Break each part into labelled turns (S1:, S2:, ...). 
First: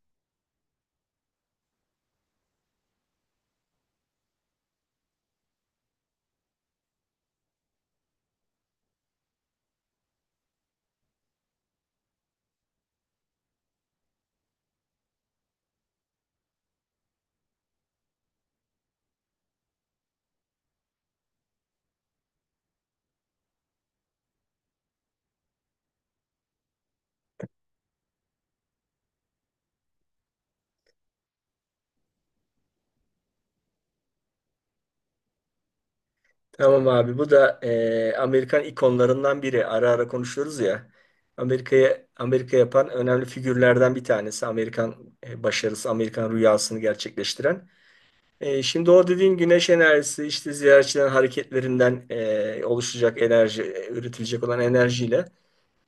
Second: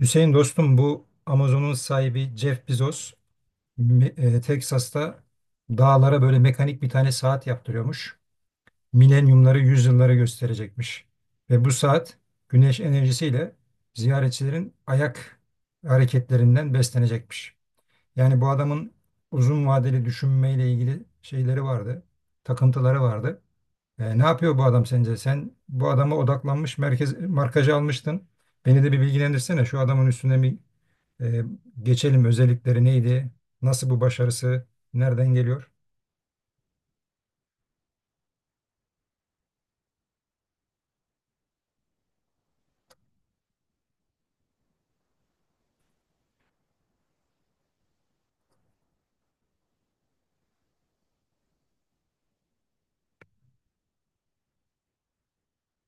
S1: Hüseyin dostum, bu Amazon'un sahibi Jeff Bezos Texas'ta dağlara böyle mekanik bir tane saat yaptırıyormuş. Milenyumları, yüzyılları gösterecekmiş. Ve bu saat güneş enerjisiyle ziyaretçilerin ayak hareketlerinden beslenecekmiş. Yani bu adamın uzun vadeli düşünmeyle ilgili şeyleri vardı, takıntıları vardı. Ne yapıyor bu adam sence? Sen bu adama odaklanmış, merkez, markajı almıştın. Beni de bir bilgilendirsene. Şu adamın üstüne bir ee, geçelim, özellikleri neydi? Nasıl bu başarısı? Nereden geliyor?
S2: Tamam abi bu da Amerikan ikonlarından biri. Ara ara konuşuyoruz ya. Amerika'ya Amerika yapan önemli figürlerden bir tanesi. Amerikan başarısı, Amerikan rüyasını gerçekleştiren. Şimdi o dediğin güneş enerjisi işte ziyaretçilerin hareketlerinden oluşacak enerji, üretilecek olan enerjiyle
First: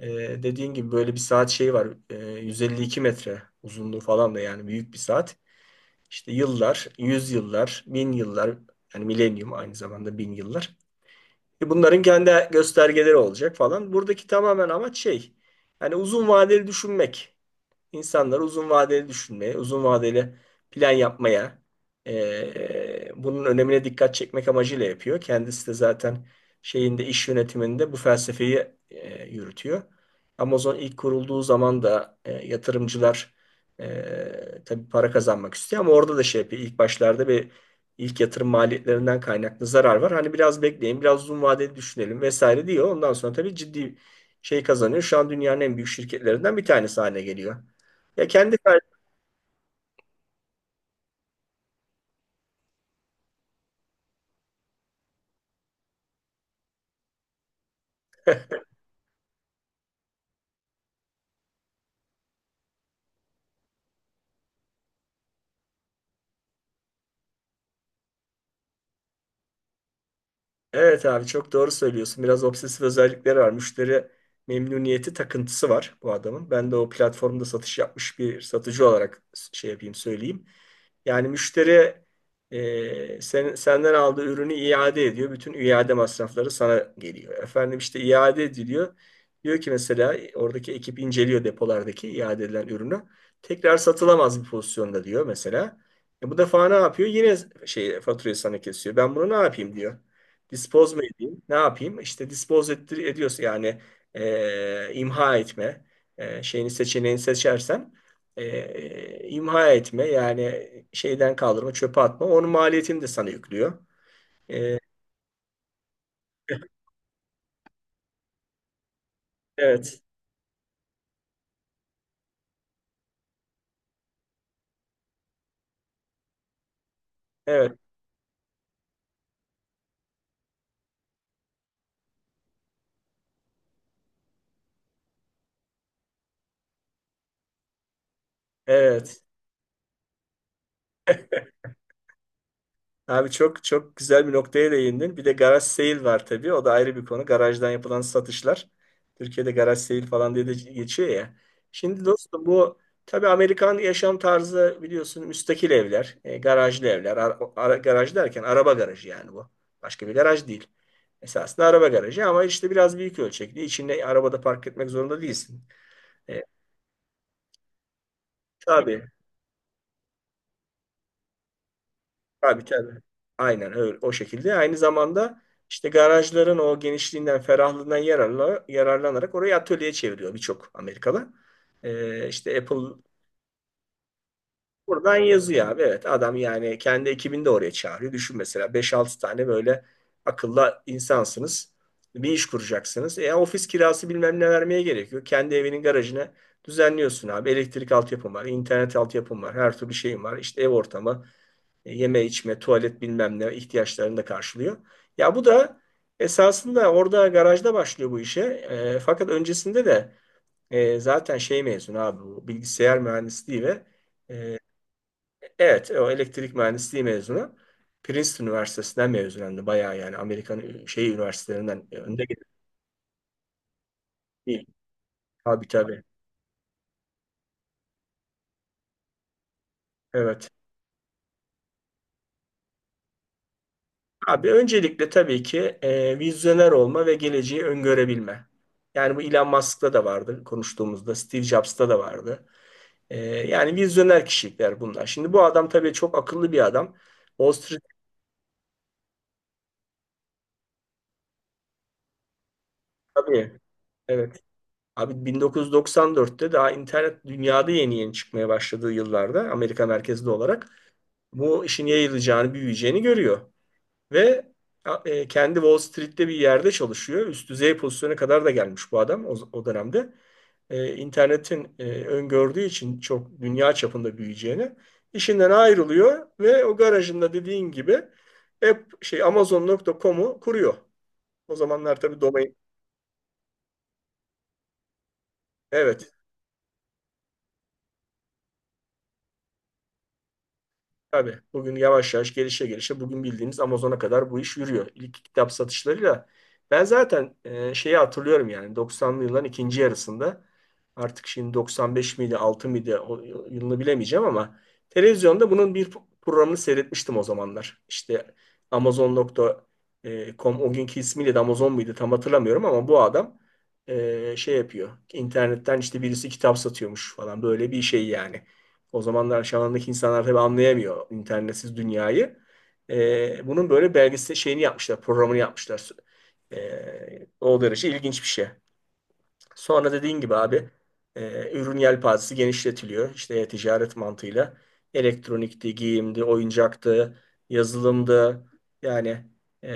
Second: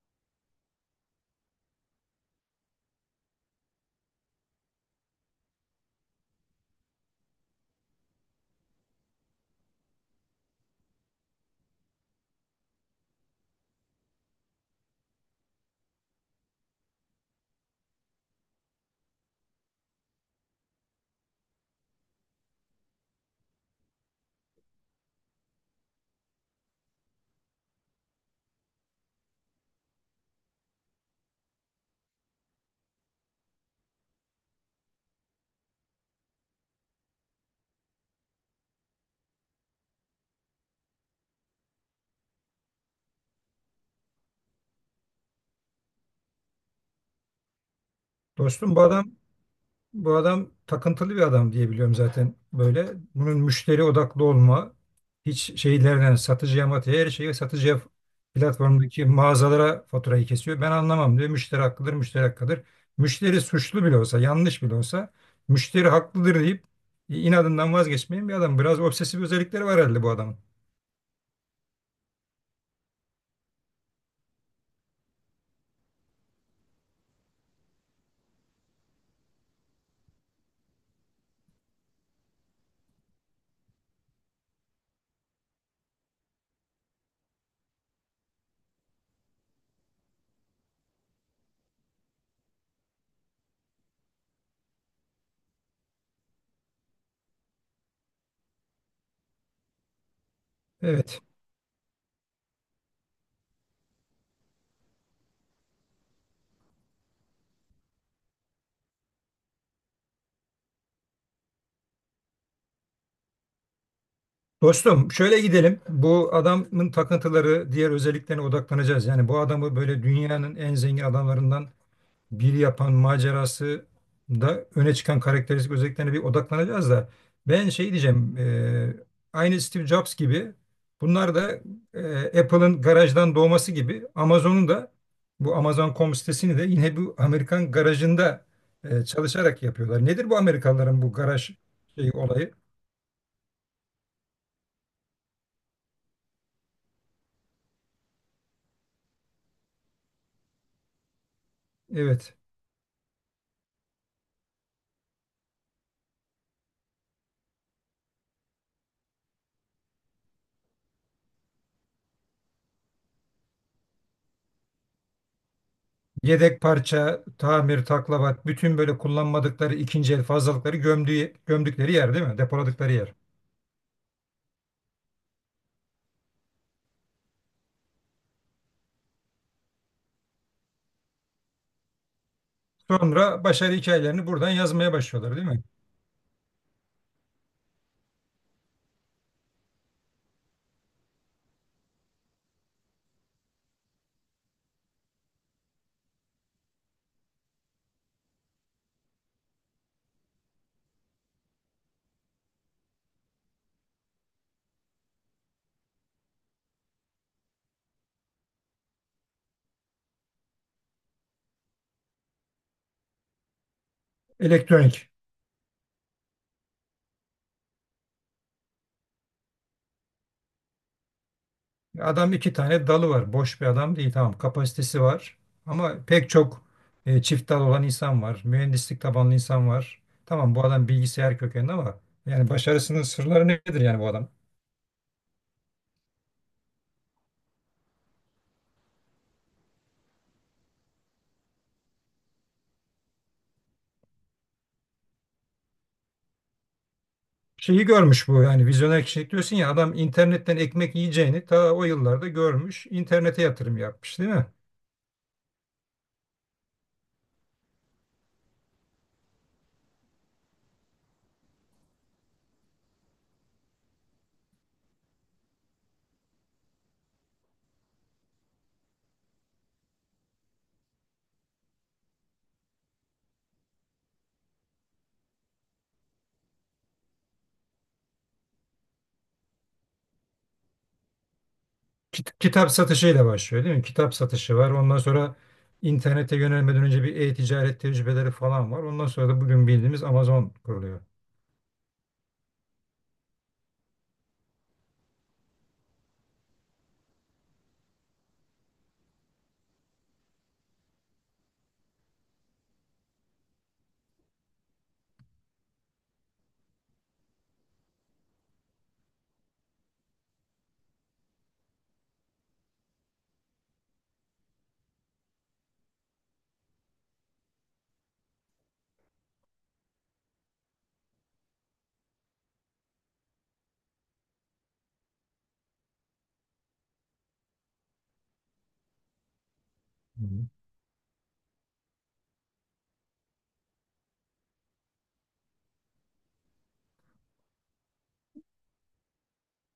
S2: e, dediğin gibi böyle bir saat şeyi var. 152 metre uzunluğu falan da yani büyük bir saat. İşte yıllar, yüz yıllar, bin yıllar yani milenyum aynı zamanda bin yıllar. Bunların kendi göstergeleri olacak falan. Buradaki tamamen amaç şey, yani uzun vadeli düşünmek insanları uzun vadeli düşünmeye, uzun vadeli plan yapmaya, bunun önemine dikkat çekmek amacıyla yapıyor. Kendisi de zaten şeyinde iş yönetiminde bu felsefeyi yürütüyor. Amazon ilk kurulduğu zaman da yatırımcılar tabii para kazanmak istiyor ama orada da şey yapıyor. İlk başlarda bir ilk yatırım maliyetlerinden kaynaklı zarar var. Hani biraz bekleyin, biraz uzun vadeli düşünelim vesaire diyor. Ondan sonra tabii ciddi şey kazanıyor. Şu an dünyanın en büyük şirketlerinden bir tanesi haline geliyor. Ya kendi
S1: Dostum, bu adam takıntılı bir adam diye biliyorum zaten böyle. Bunun müşteri odaklı olma, hiç şeylerden satıcıya matıya, her şeyi satıcıya, platformdaki mağazalara faturayı kesiyor. Ben anlamam diyor. Müşteri haklıdır, müşteri hakkıdır. Müşteri suçlu bile olsa, yanlış bile olsa müşteri haklıdır deyip inadından vazgeçmeyen bir adam. Biraz obsesif özellikleri var herhalde bu adamın.
S2: evet abi, çok doğru söylüyorsun. Biraz obsesif özellikleri var. Müşteri memnuniyeti takıntısı var bu adamın. Ben de o platformda satış yapmış bir satıcı olarak şey yapayım söyleyeyim. Yani müşteri senden aldığı ürünü iade ediyor. Bütün iade masrafları sana geliyor. Efendim işte iade ediliyor. Diyor ki mesela oradaki ekip inceliyor depolardaki iade edilen ürünü. Tekrar satılamaz bir pozisyonda diyor mesela. E bu defa ne yapıyor? Yine şey faturayı sana kesiyor. Ben bunu ne yapayım diyor. Dispose mu
S1: Evet.
S2: edeyim? Ne yapayım? İşte dispose ettir, ediyorsa yani imha etme seçeneğini seçersen imha etme yani şeyden kaldırma, çöpe atma. Onun maliyetini de sana yüklüyor. E,
S1: Dostum, şöyle gidelim. Bu adamın takıntıları, diğer özelliklerine odaklanacağız. Yani bu adamı
S2: evet,
S1: böyle dünyanın en zengin adamlarından biri yapan macerası da öne çıkan karakteristik özelliklerine bir odaklanacağız da ben
S2: evet,
S1: şey diyeceğim, aynı Steve Jobs gibi bunlar da Apple'ın garajdan doğması gibi Amazon'un da bu Amazon.com sitesini de yine bu Amerikan garajında
S2: evet.
S1: çalışarak yapıyorlar. Nedir bu Amerikalıların bu garaj şeyi olayı?
S2: Abi çok çok güzel bir noktaya değindin. Bir de garaj sale var tabii. O da ayrı bir konu. Garajdan yapılan satışlar. Türkiye'de garaj sale falan diye de geçiyor ya. Şimdi
S1: Evet.
S2: dostum bu tabii Amerikan yaşam tarzı biliyorsun müstakil evler, garajlı evler. Garaj derken araba garajı yani bu. Başka bir garaj değil. Esasında araba garajı ama işte biraz büyük ölçekli. İçinde arabada park etmek zorunda değilsin. E,
S1: Yedek parça, tamir, taklavat, bütün böyle
S2: tabii.
S1: kullanmadıkları ikinci el fazlalıkları gömdüğü, gömdükleri yer değil mi?
S2: Tabii,
S1: Depoladıkları
S2: tabii.
S1: yer.
S2: Aynen öyle o şekilde. Aynı zamanda işte garajların o genişliğinden, ferahlığından yararlanarak orayı atölye çeviriyor birçok Amerikalı. İşte Apple
S1: Sonra başarı hikayelerini buradan yazmaya
S2: buradan
S1: başlıyorlar değil mi?
S2: yazıyor abi. Evet adam yani kendi ekibini de oraya çağırıyor. Düşün mesela beş altı tane böyle akıllı insansınız. Bir iş kuracaksınız. Ofis kirası bilmem ne vermeye gerekiyor. Kendi evinin garajına düzenliyorsun abi. Elektrik altyapım var, internet altyapım var, her türlü şeyim var. İşte ev ortamı, yeme içme, tuvalet bilmem ne ihtiyaçlarını da karşılıyor. Ya bu da esasında orada garajda başlıyor bu işe. Fakat öncesinde de zaten şey mezunu abi bu bilgisayar mühendisliği ve e,
S1: Elektronik.
S2: evet o elektrik mühendisliği mezunu. Princeton Üniversitesi'nden mezun hem de bayağı yani Amerikan şey üniversitelerinden önde
S1: Adam
S2: gelen
S1: iki tane dalı var. Boş bir adam değil, tamam.
S2: değil.
S1: Kapasitesi var.
S2: Abi
S1: Ama
S2: tabii.
S1: pek çok çift dal olan insan var. Mühendislik tabanlı insan var.
S2: Evet.
S1: Tamam, bu adam bilgisayar kökenli ama yani başarısının sırları nedir yani bu adam?
S2: Abi öncelikle tabii ki vizyoner olma ve geleceği öngörebilme. Yani bu Elon Musk'ta da vardı konuştuğumuzda, Steve Jobs'ta da vardı. Yani vizyoner kişilikler bunlar. Şimdi bu adam tabii çok akıllı bir adam. Wall Street
S1: Şeyi görmüş bu, yani vizyoner kişilik diyorsun ya, adam internetten ekmek yiyeceğini ta o yıllarda görmüş, internete
S2: tabii,
S1: yatırım yapmış değil
S2: evet.
S1: mi?
S2: Abi 1994'te daha internet dünyada yeni yeni çıkmaya başladığı yıllarda Amerika merkezli olarak bu işin yayılacağını, büyüyeceğini görüyor. Ve kendi Wall Street'te bir yerde çalışıyor. Üst düzey pozisyona kadar da gelmiş bu adam o dönemde. İnternetin öngördüğü için çok dünya çapında büyüyeceğini işinden ayrılıyor ve o garajında dediğin gibi hep şey Amazon.com'u kuruyor. O zamanlar tabii domain
S1: Kitap satışıyla başlıyor değil mi? Kitap satışı var, ondan sonra
S2: evet.
S1: internete yönelmeden önce bir e-ticaret tecrübeleri falan var, ondan sonra da bugün bildiğimiz Amazon kuruluyor.
S2: Tabii bugün yavaş yavaş gelişe gelişe bugün bildiğimiz Amazon'a kadar bu iş yürüyor. İlk kitap satışlarıyla ben zaten şeyi hatırlıyorum yani 90'lı yılların ikinci yarısında artık şimdi 95 miydi 6 mıydı o yılını bilemeyeceğim ama televizyonda bunun bir programını seyretmiştim o zamanlar. İşte Amazon.com o günkü ismiyle de Amazon muydu tam hatırlamıyorum ama bu adam şey yapıyor. İnternetten işte birisi kitap satıyormuş falan böyle bir şey yani. O zamanlar çağındaki insanlar tabii anlayamıyor internetsiz dünyayı. Bunun böyle belgesel şeyini yapmışlar, programını yapmışlar. O derece ilginç bir şey. Sonra dediğin
S1: Hı
S2: gibi
S1: hı.
S2: abi ürün yelpazesi genişletiliyor. İşte e-ticaret mantığıyla elektronikti, giyimdi, oyuncaktı, yazılımdı. Yani e,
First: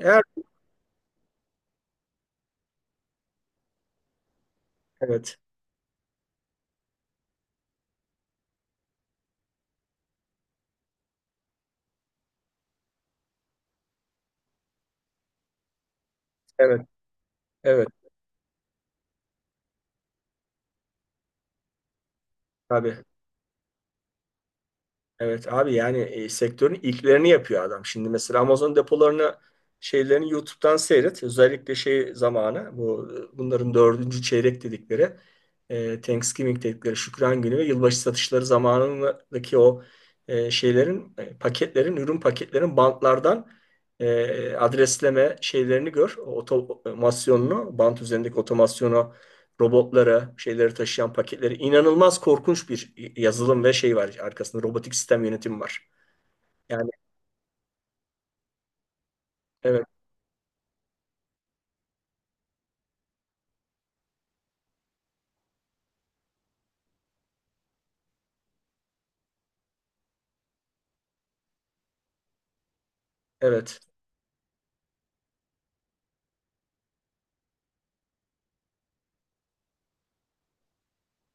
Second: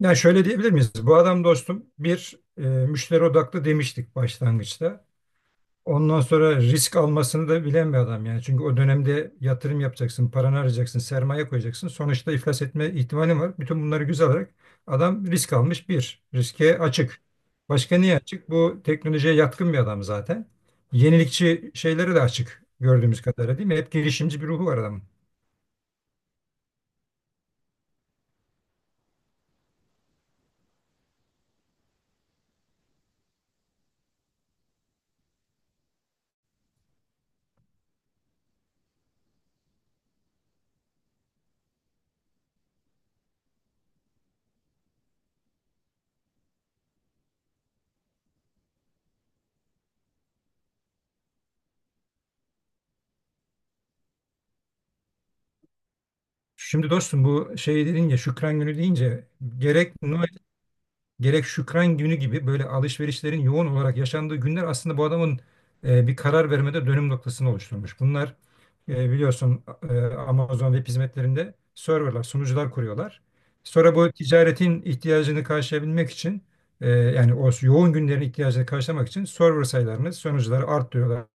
S1: Yani
S2: her
S1: şöyle diyebilir miyiz? Bu adam dostum bir müşteri odaklı demiştik başlangıçta.
S2: evet,
S1: Ondan sonra risk almasını da bilen bir adam yani. Çünkü o dönemde yatırım yapacaksın, paranı arayacaksın, sermaye koyacaksın. Sonuçta iflas etme ihtimalin var. Bütün bunları göze alarak adam risk almış bir. Riske
S2: evet,
S1: açık.
S2: evet
S1: Başka niye açık? Bu teknolojiye yatkın bir adam zaten. Yenilikçi şeyleri de açık
S2: abi.
S1: gördüğümüz kadarıyla değil mi? Hep girişimci bir ruhu var adamın.
S2: Evet abi yani sektörün ilklerini yapıyor adam. Şimdi mesela Amazon depolarını şeylerini YouTube'dan seyret. Özellikle şey zamanı bu bunların dördüncü çeyrek dedikleri Thanksgiving dedikleri Şükran Günü ve yılbaşı satışları zamanındaki o şeylerin paketlerin ürün paketlerin bantlardan adresleme şeylerini gör. O otomasyonunu bant üzerindeki otomasyonu robotlara, şeyleri taşıyan paketleri inanılmaz korkunç bir yazılım ve şey var arkasında robotik sistem yönetimi var. Yani
S1: Şimdi dostum, bu şey dedin ya, Şükran Günü deyince
S2: evet,
S1: gerek Noel, gerek Şükran günü gibi böyle alışverişlerin yoğun olarak yaşandığı günler aslında bu adamın bir karar vermede dönüm noktasını oluşturmuş. Bunlar biliyorsun Amazon web hizmetlerinde serverlar, sunucular kuruyorlar.
S2: evet,
S1: Sonra bu ticaretin ihtiyacını karşılayabilmek için yani o yoğun günlerin ihtiyacını karşılamak için server sayılarını, sunucuları arttırıyorlar,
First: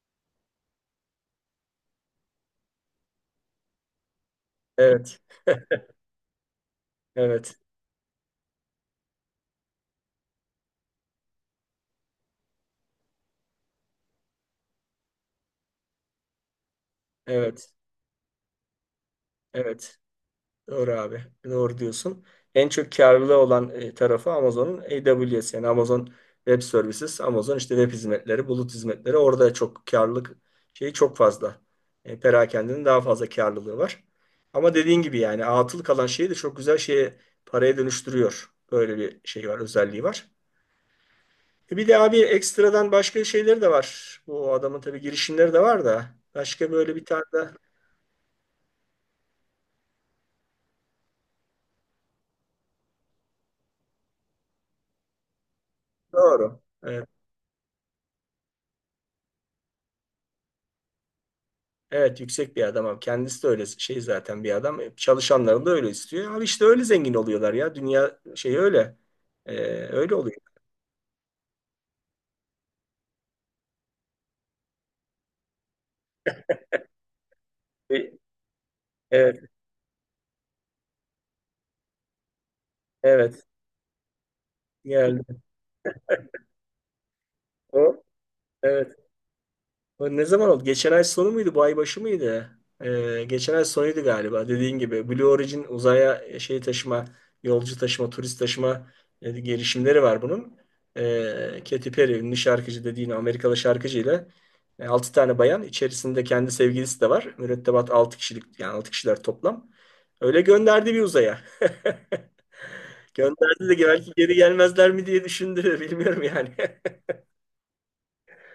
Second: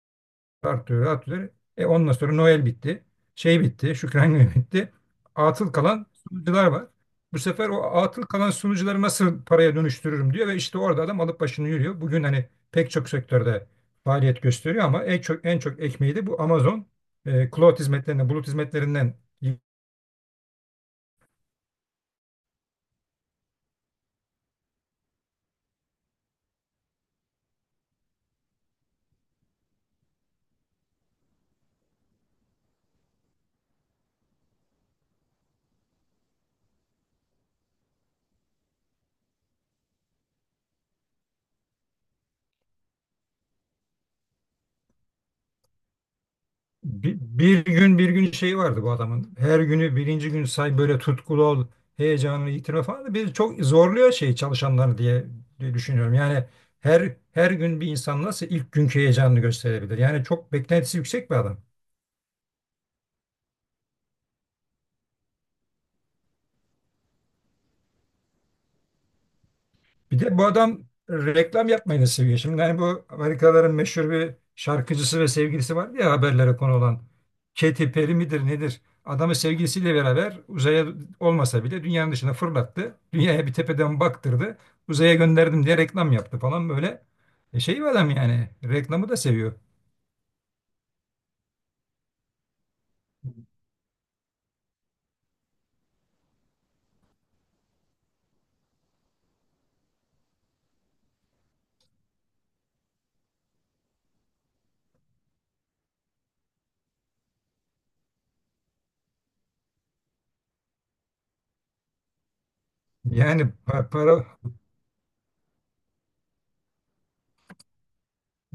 S1: artıyor, artıyor. E ondan sonra Noel bitti. Şey bitti, Şükran Günü bitti.
S2: evet,
S1: Atıl kalan sunucular var. Bu
S2: evet,
S1: sefer o atıl kalan sunucuları nasıl paraya dönüştürürüm diyor ve işte orada adam alıp başını yürüyor. Bugün hani pek çok sektörde faaliyet gösteriyor ama en çok en çok ekmeği de bu Amazon
S2: evet,
S1: cloud hizmetlerinden, bulut hizmetlerinden.
S2: evet. Doğru abi. Doğru diyorsun. En çok karlı olan tarafı Amazon'un AWS yani Amazon Web Services, Amazon işte web hizmetleri, bulut hizmetleri orada çok karlılık şeyi çok fazla. Perakende'nin daha fazla karlılığı var. Ama dediğin gibi yani atıl kalan şeyi de çok güzel şeye paraya dönüştürüyor. Böyle bir şey var, özelliği var. Bir de abi ekstradan başka şeyleri de var. Bu adamın tabii girişimleri de var da başka böyle bir tane de
S1: Bir gün şeyi vardı bu adamın. Her günü birinci gün say, böyle tutkulu ol, heyecanını yitirme falan. Bir çok zorluyor şey çalışanları diye düşünüyorum. Yani
S2: doğru. E,
S1: her gün bir insan nasıl ilk günkü heyecanını gösterebilir? Yani çok beklentisi yüksek bir adam.
S2: Evet yüksek bir adam abi. Kendisi de öyle şey zaten bir adam. Çalışanların da öyle istiyor. Abi işte öyle zengin oluyorlar ya. Dünya şey öyle. Ee, Öyle
S1: Bir
S2: oluyor.
S1: de bu adam reklam yapmayı da seviyor. Şimdi hani bu Amerikalıların meşhur bir şarkıcısı ve sevgilisi var ya, haberlere konu olan. Katy
S2: E,
S1: Perry midir nedir? Adamı
S2: Evet,
S1: sevgilisiyle beraber uzaya olmasa bile dünyanın dışına fırlattı.
S2: evet.
S1: Dünyaya bir tepeden baktırdı. Uzaya
S2: Geldi.
S1: gönderdim diye reklam yaptı falan böyle. E şey bir
S2: O.
S1: adam yani,
S2: Evet.
S1: reklamı da seviyor.
S2: Ne zaman oldu? Geçen ay sonu muydu? Bu ay başı mıydı? Geçen ay sonuydu galiba. Dediğin gibi Blue Origin uzaya şey taşıma, yolcu taşıma, turist taşıma girişimleri var bunun. Katy Perry ünlü şarkıcı dediğin Amerikalı şarkıcıyla ile 6 tane bayan içerisinde kendi sevgilisi de var. Mürettebat 6 kişilik yani 6 kişiler toplam. Öyle gönderdi bir uzaya. Gönderdi de belki
S1: Para
S2: geri gelmezler mi diye düşündü. Bilmiyorum yani.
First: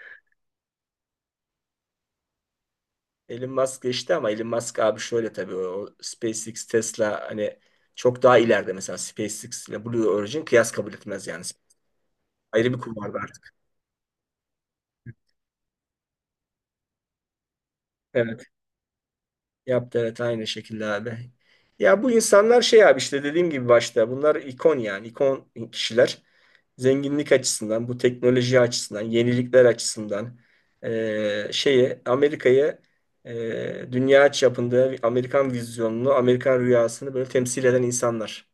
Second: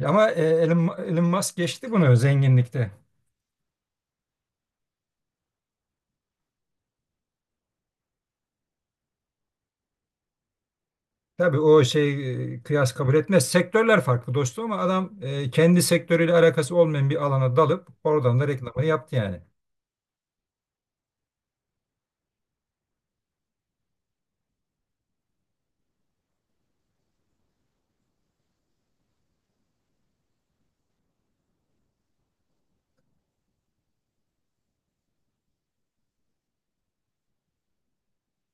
S1: ama Elon Musk geçti bunu zenginlikte.
S2: Elon Musk geçti ama Elon Musk abi şöyle tabii o SpaceX, Tesla hani çok daha ileride mesela SpaceX ile Blue Origin kıyas kabul etmez yani.
S1: Tabii o şey
S2: Ayrı bir
S1: kıyas kabul
S2: kulvarda
S1: etmez.
S2: artık.
S1: Sektörler farklı dostum ama adam kendi sektörüyle alakası olmayan bir alana dalıp oradan
S2: Evet.
S1: da reklamını yaptı yani.
S2: Yaptı evet aynı şekilde abi. Ya bu insanlar şey abi işte dediğim gibi başta bunlar ikon yani ikon kişiler. Zenginlik açısından, bu teknoloji açısından, yenilikler açısından şeyi Amerika'yı dünya çapında Amerikan vizyonunu, Amerikan rüyasını böyle temsil eden insanlar.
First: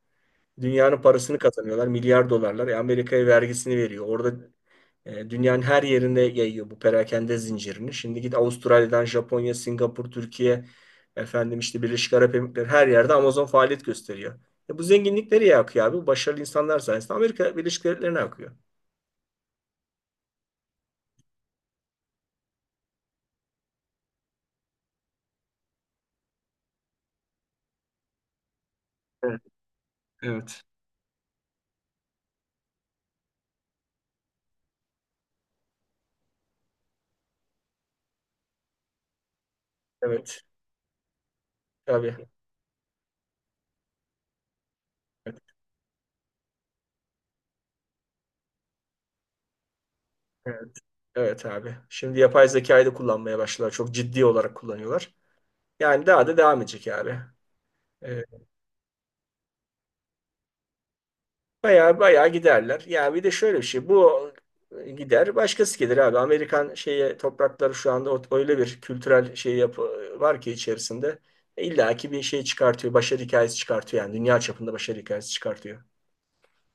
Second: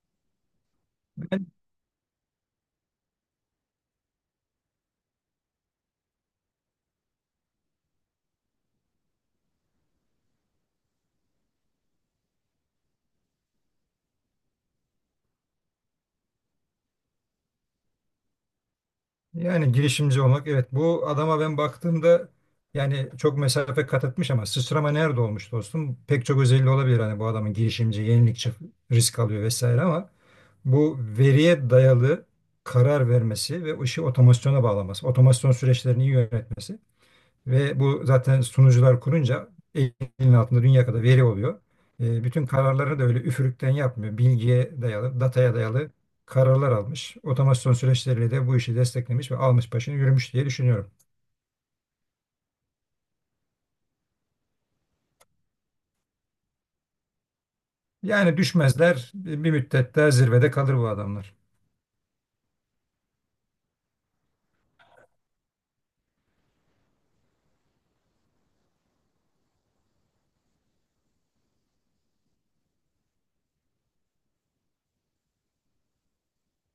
S2: Dünyanın parasını kazanıyorlar. Milyar dolarlar. Amerika'ya vergisini veriyor. Orada dünyanın her yerinde yayıyor bu perakende zincirini. Şimdi git Avustralya'dan Japonya, Singapur, Türkiye, efendim işte Birleşik Arap Emirlikleri her yerde Amazon faaliyet gösteriyor. Bu zenginlik nereye akıyor abi? Bu başarılı insanlar sayesinde Amerika Birleşik Devletleri'ne akıyor.
S1: Yani girişimci olmak, evet, bu adama ben baktığımda yani çok mesafe kat etmiş ama sıçrama nerede olmuş dostum? Pek çok özelliği olabilir hani bu adamın: girişimci, yenilikçi, risk
S2: Evet.
S1: alıyor vesaire ama
S2: Evet.
S1: bu veriye dayalı karar vermesi ve işi otomasyona bağlaması, otomasyon süreçlerini iyi yönetmesi. Ve bu zaten sunucular kurunca elinin
S2: Evet.
S1: altında dünya kadar veri oluyor. E,
S2: Tabii.
S1: bütün kararları da öyle üfürükten yapmıyor. Bilgiye dayalı,
S2: Evet.
S1: dataya dayalı kararlar almış. Otomasyon süreçleriyle de bu işi desteklemiş ve almış başını yürümüş diye
S2: Evet,
S1: düşünüyorum.
S2: evet abi. Şimdi yapay zekayı da kullanmaya başladılar. Çok ciddi olarak kullanıyorlar. Yani daha da devam edecek abi. E,
S1: Yani düşmezler, bir müddet daha zirvede kalır bu adamlar.
S2: Bayağı bayağı giderler. Ya bir de şöyle bir şey. Bu gider, başkası gelir abi. Amerikan şeye toprakları şu anda öyle bir kültürel şey yapı var ki içerisinde. İlla ki bir şey çıkartıyor. Başarı hikayesi çıkartıyor yani. Dünya çapında başarı hikayesi çıkartıyor.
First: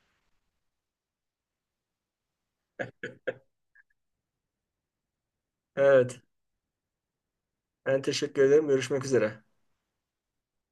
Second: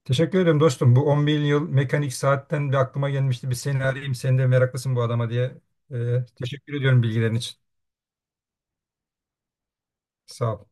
S1: Teşekkür ederim dostum. Bu 10 bin yıl mekanik saatten bir aklıma gelmişti. Bir seni arayayım. Sen de meraklısın bu adama diye.
S2: Evet.
S1: E, teşekkür ediyorum bilgilerin için.
S2: Ben teşekkür ederim. Görüşmek üzere.
S1: Sağ ol.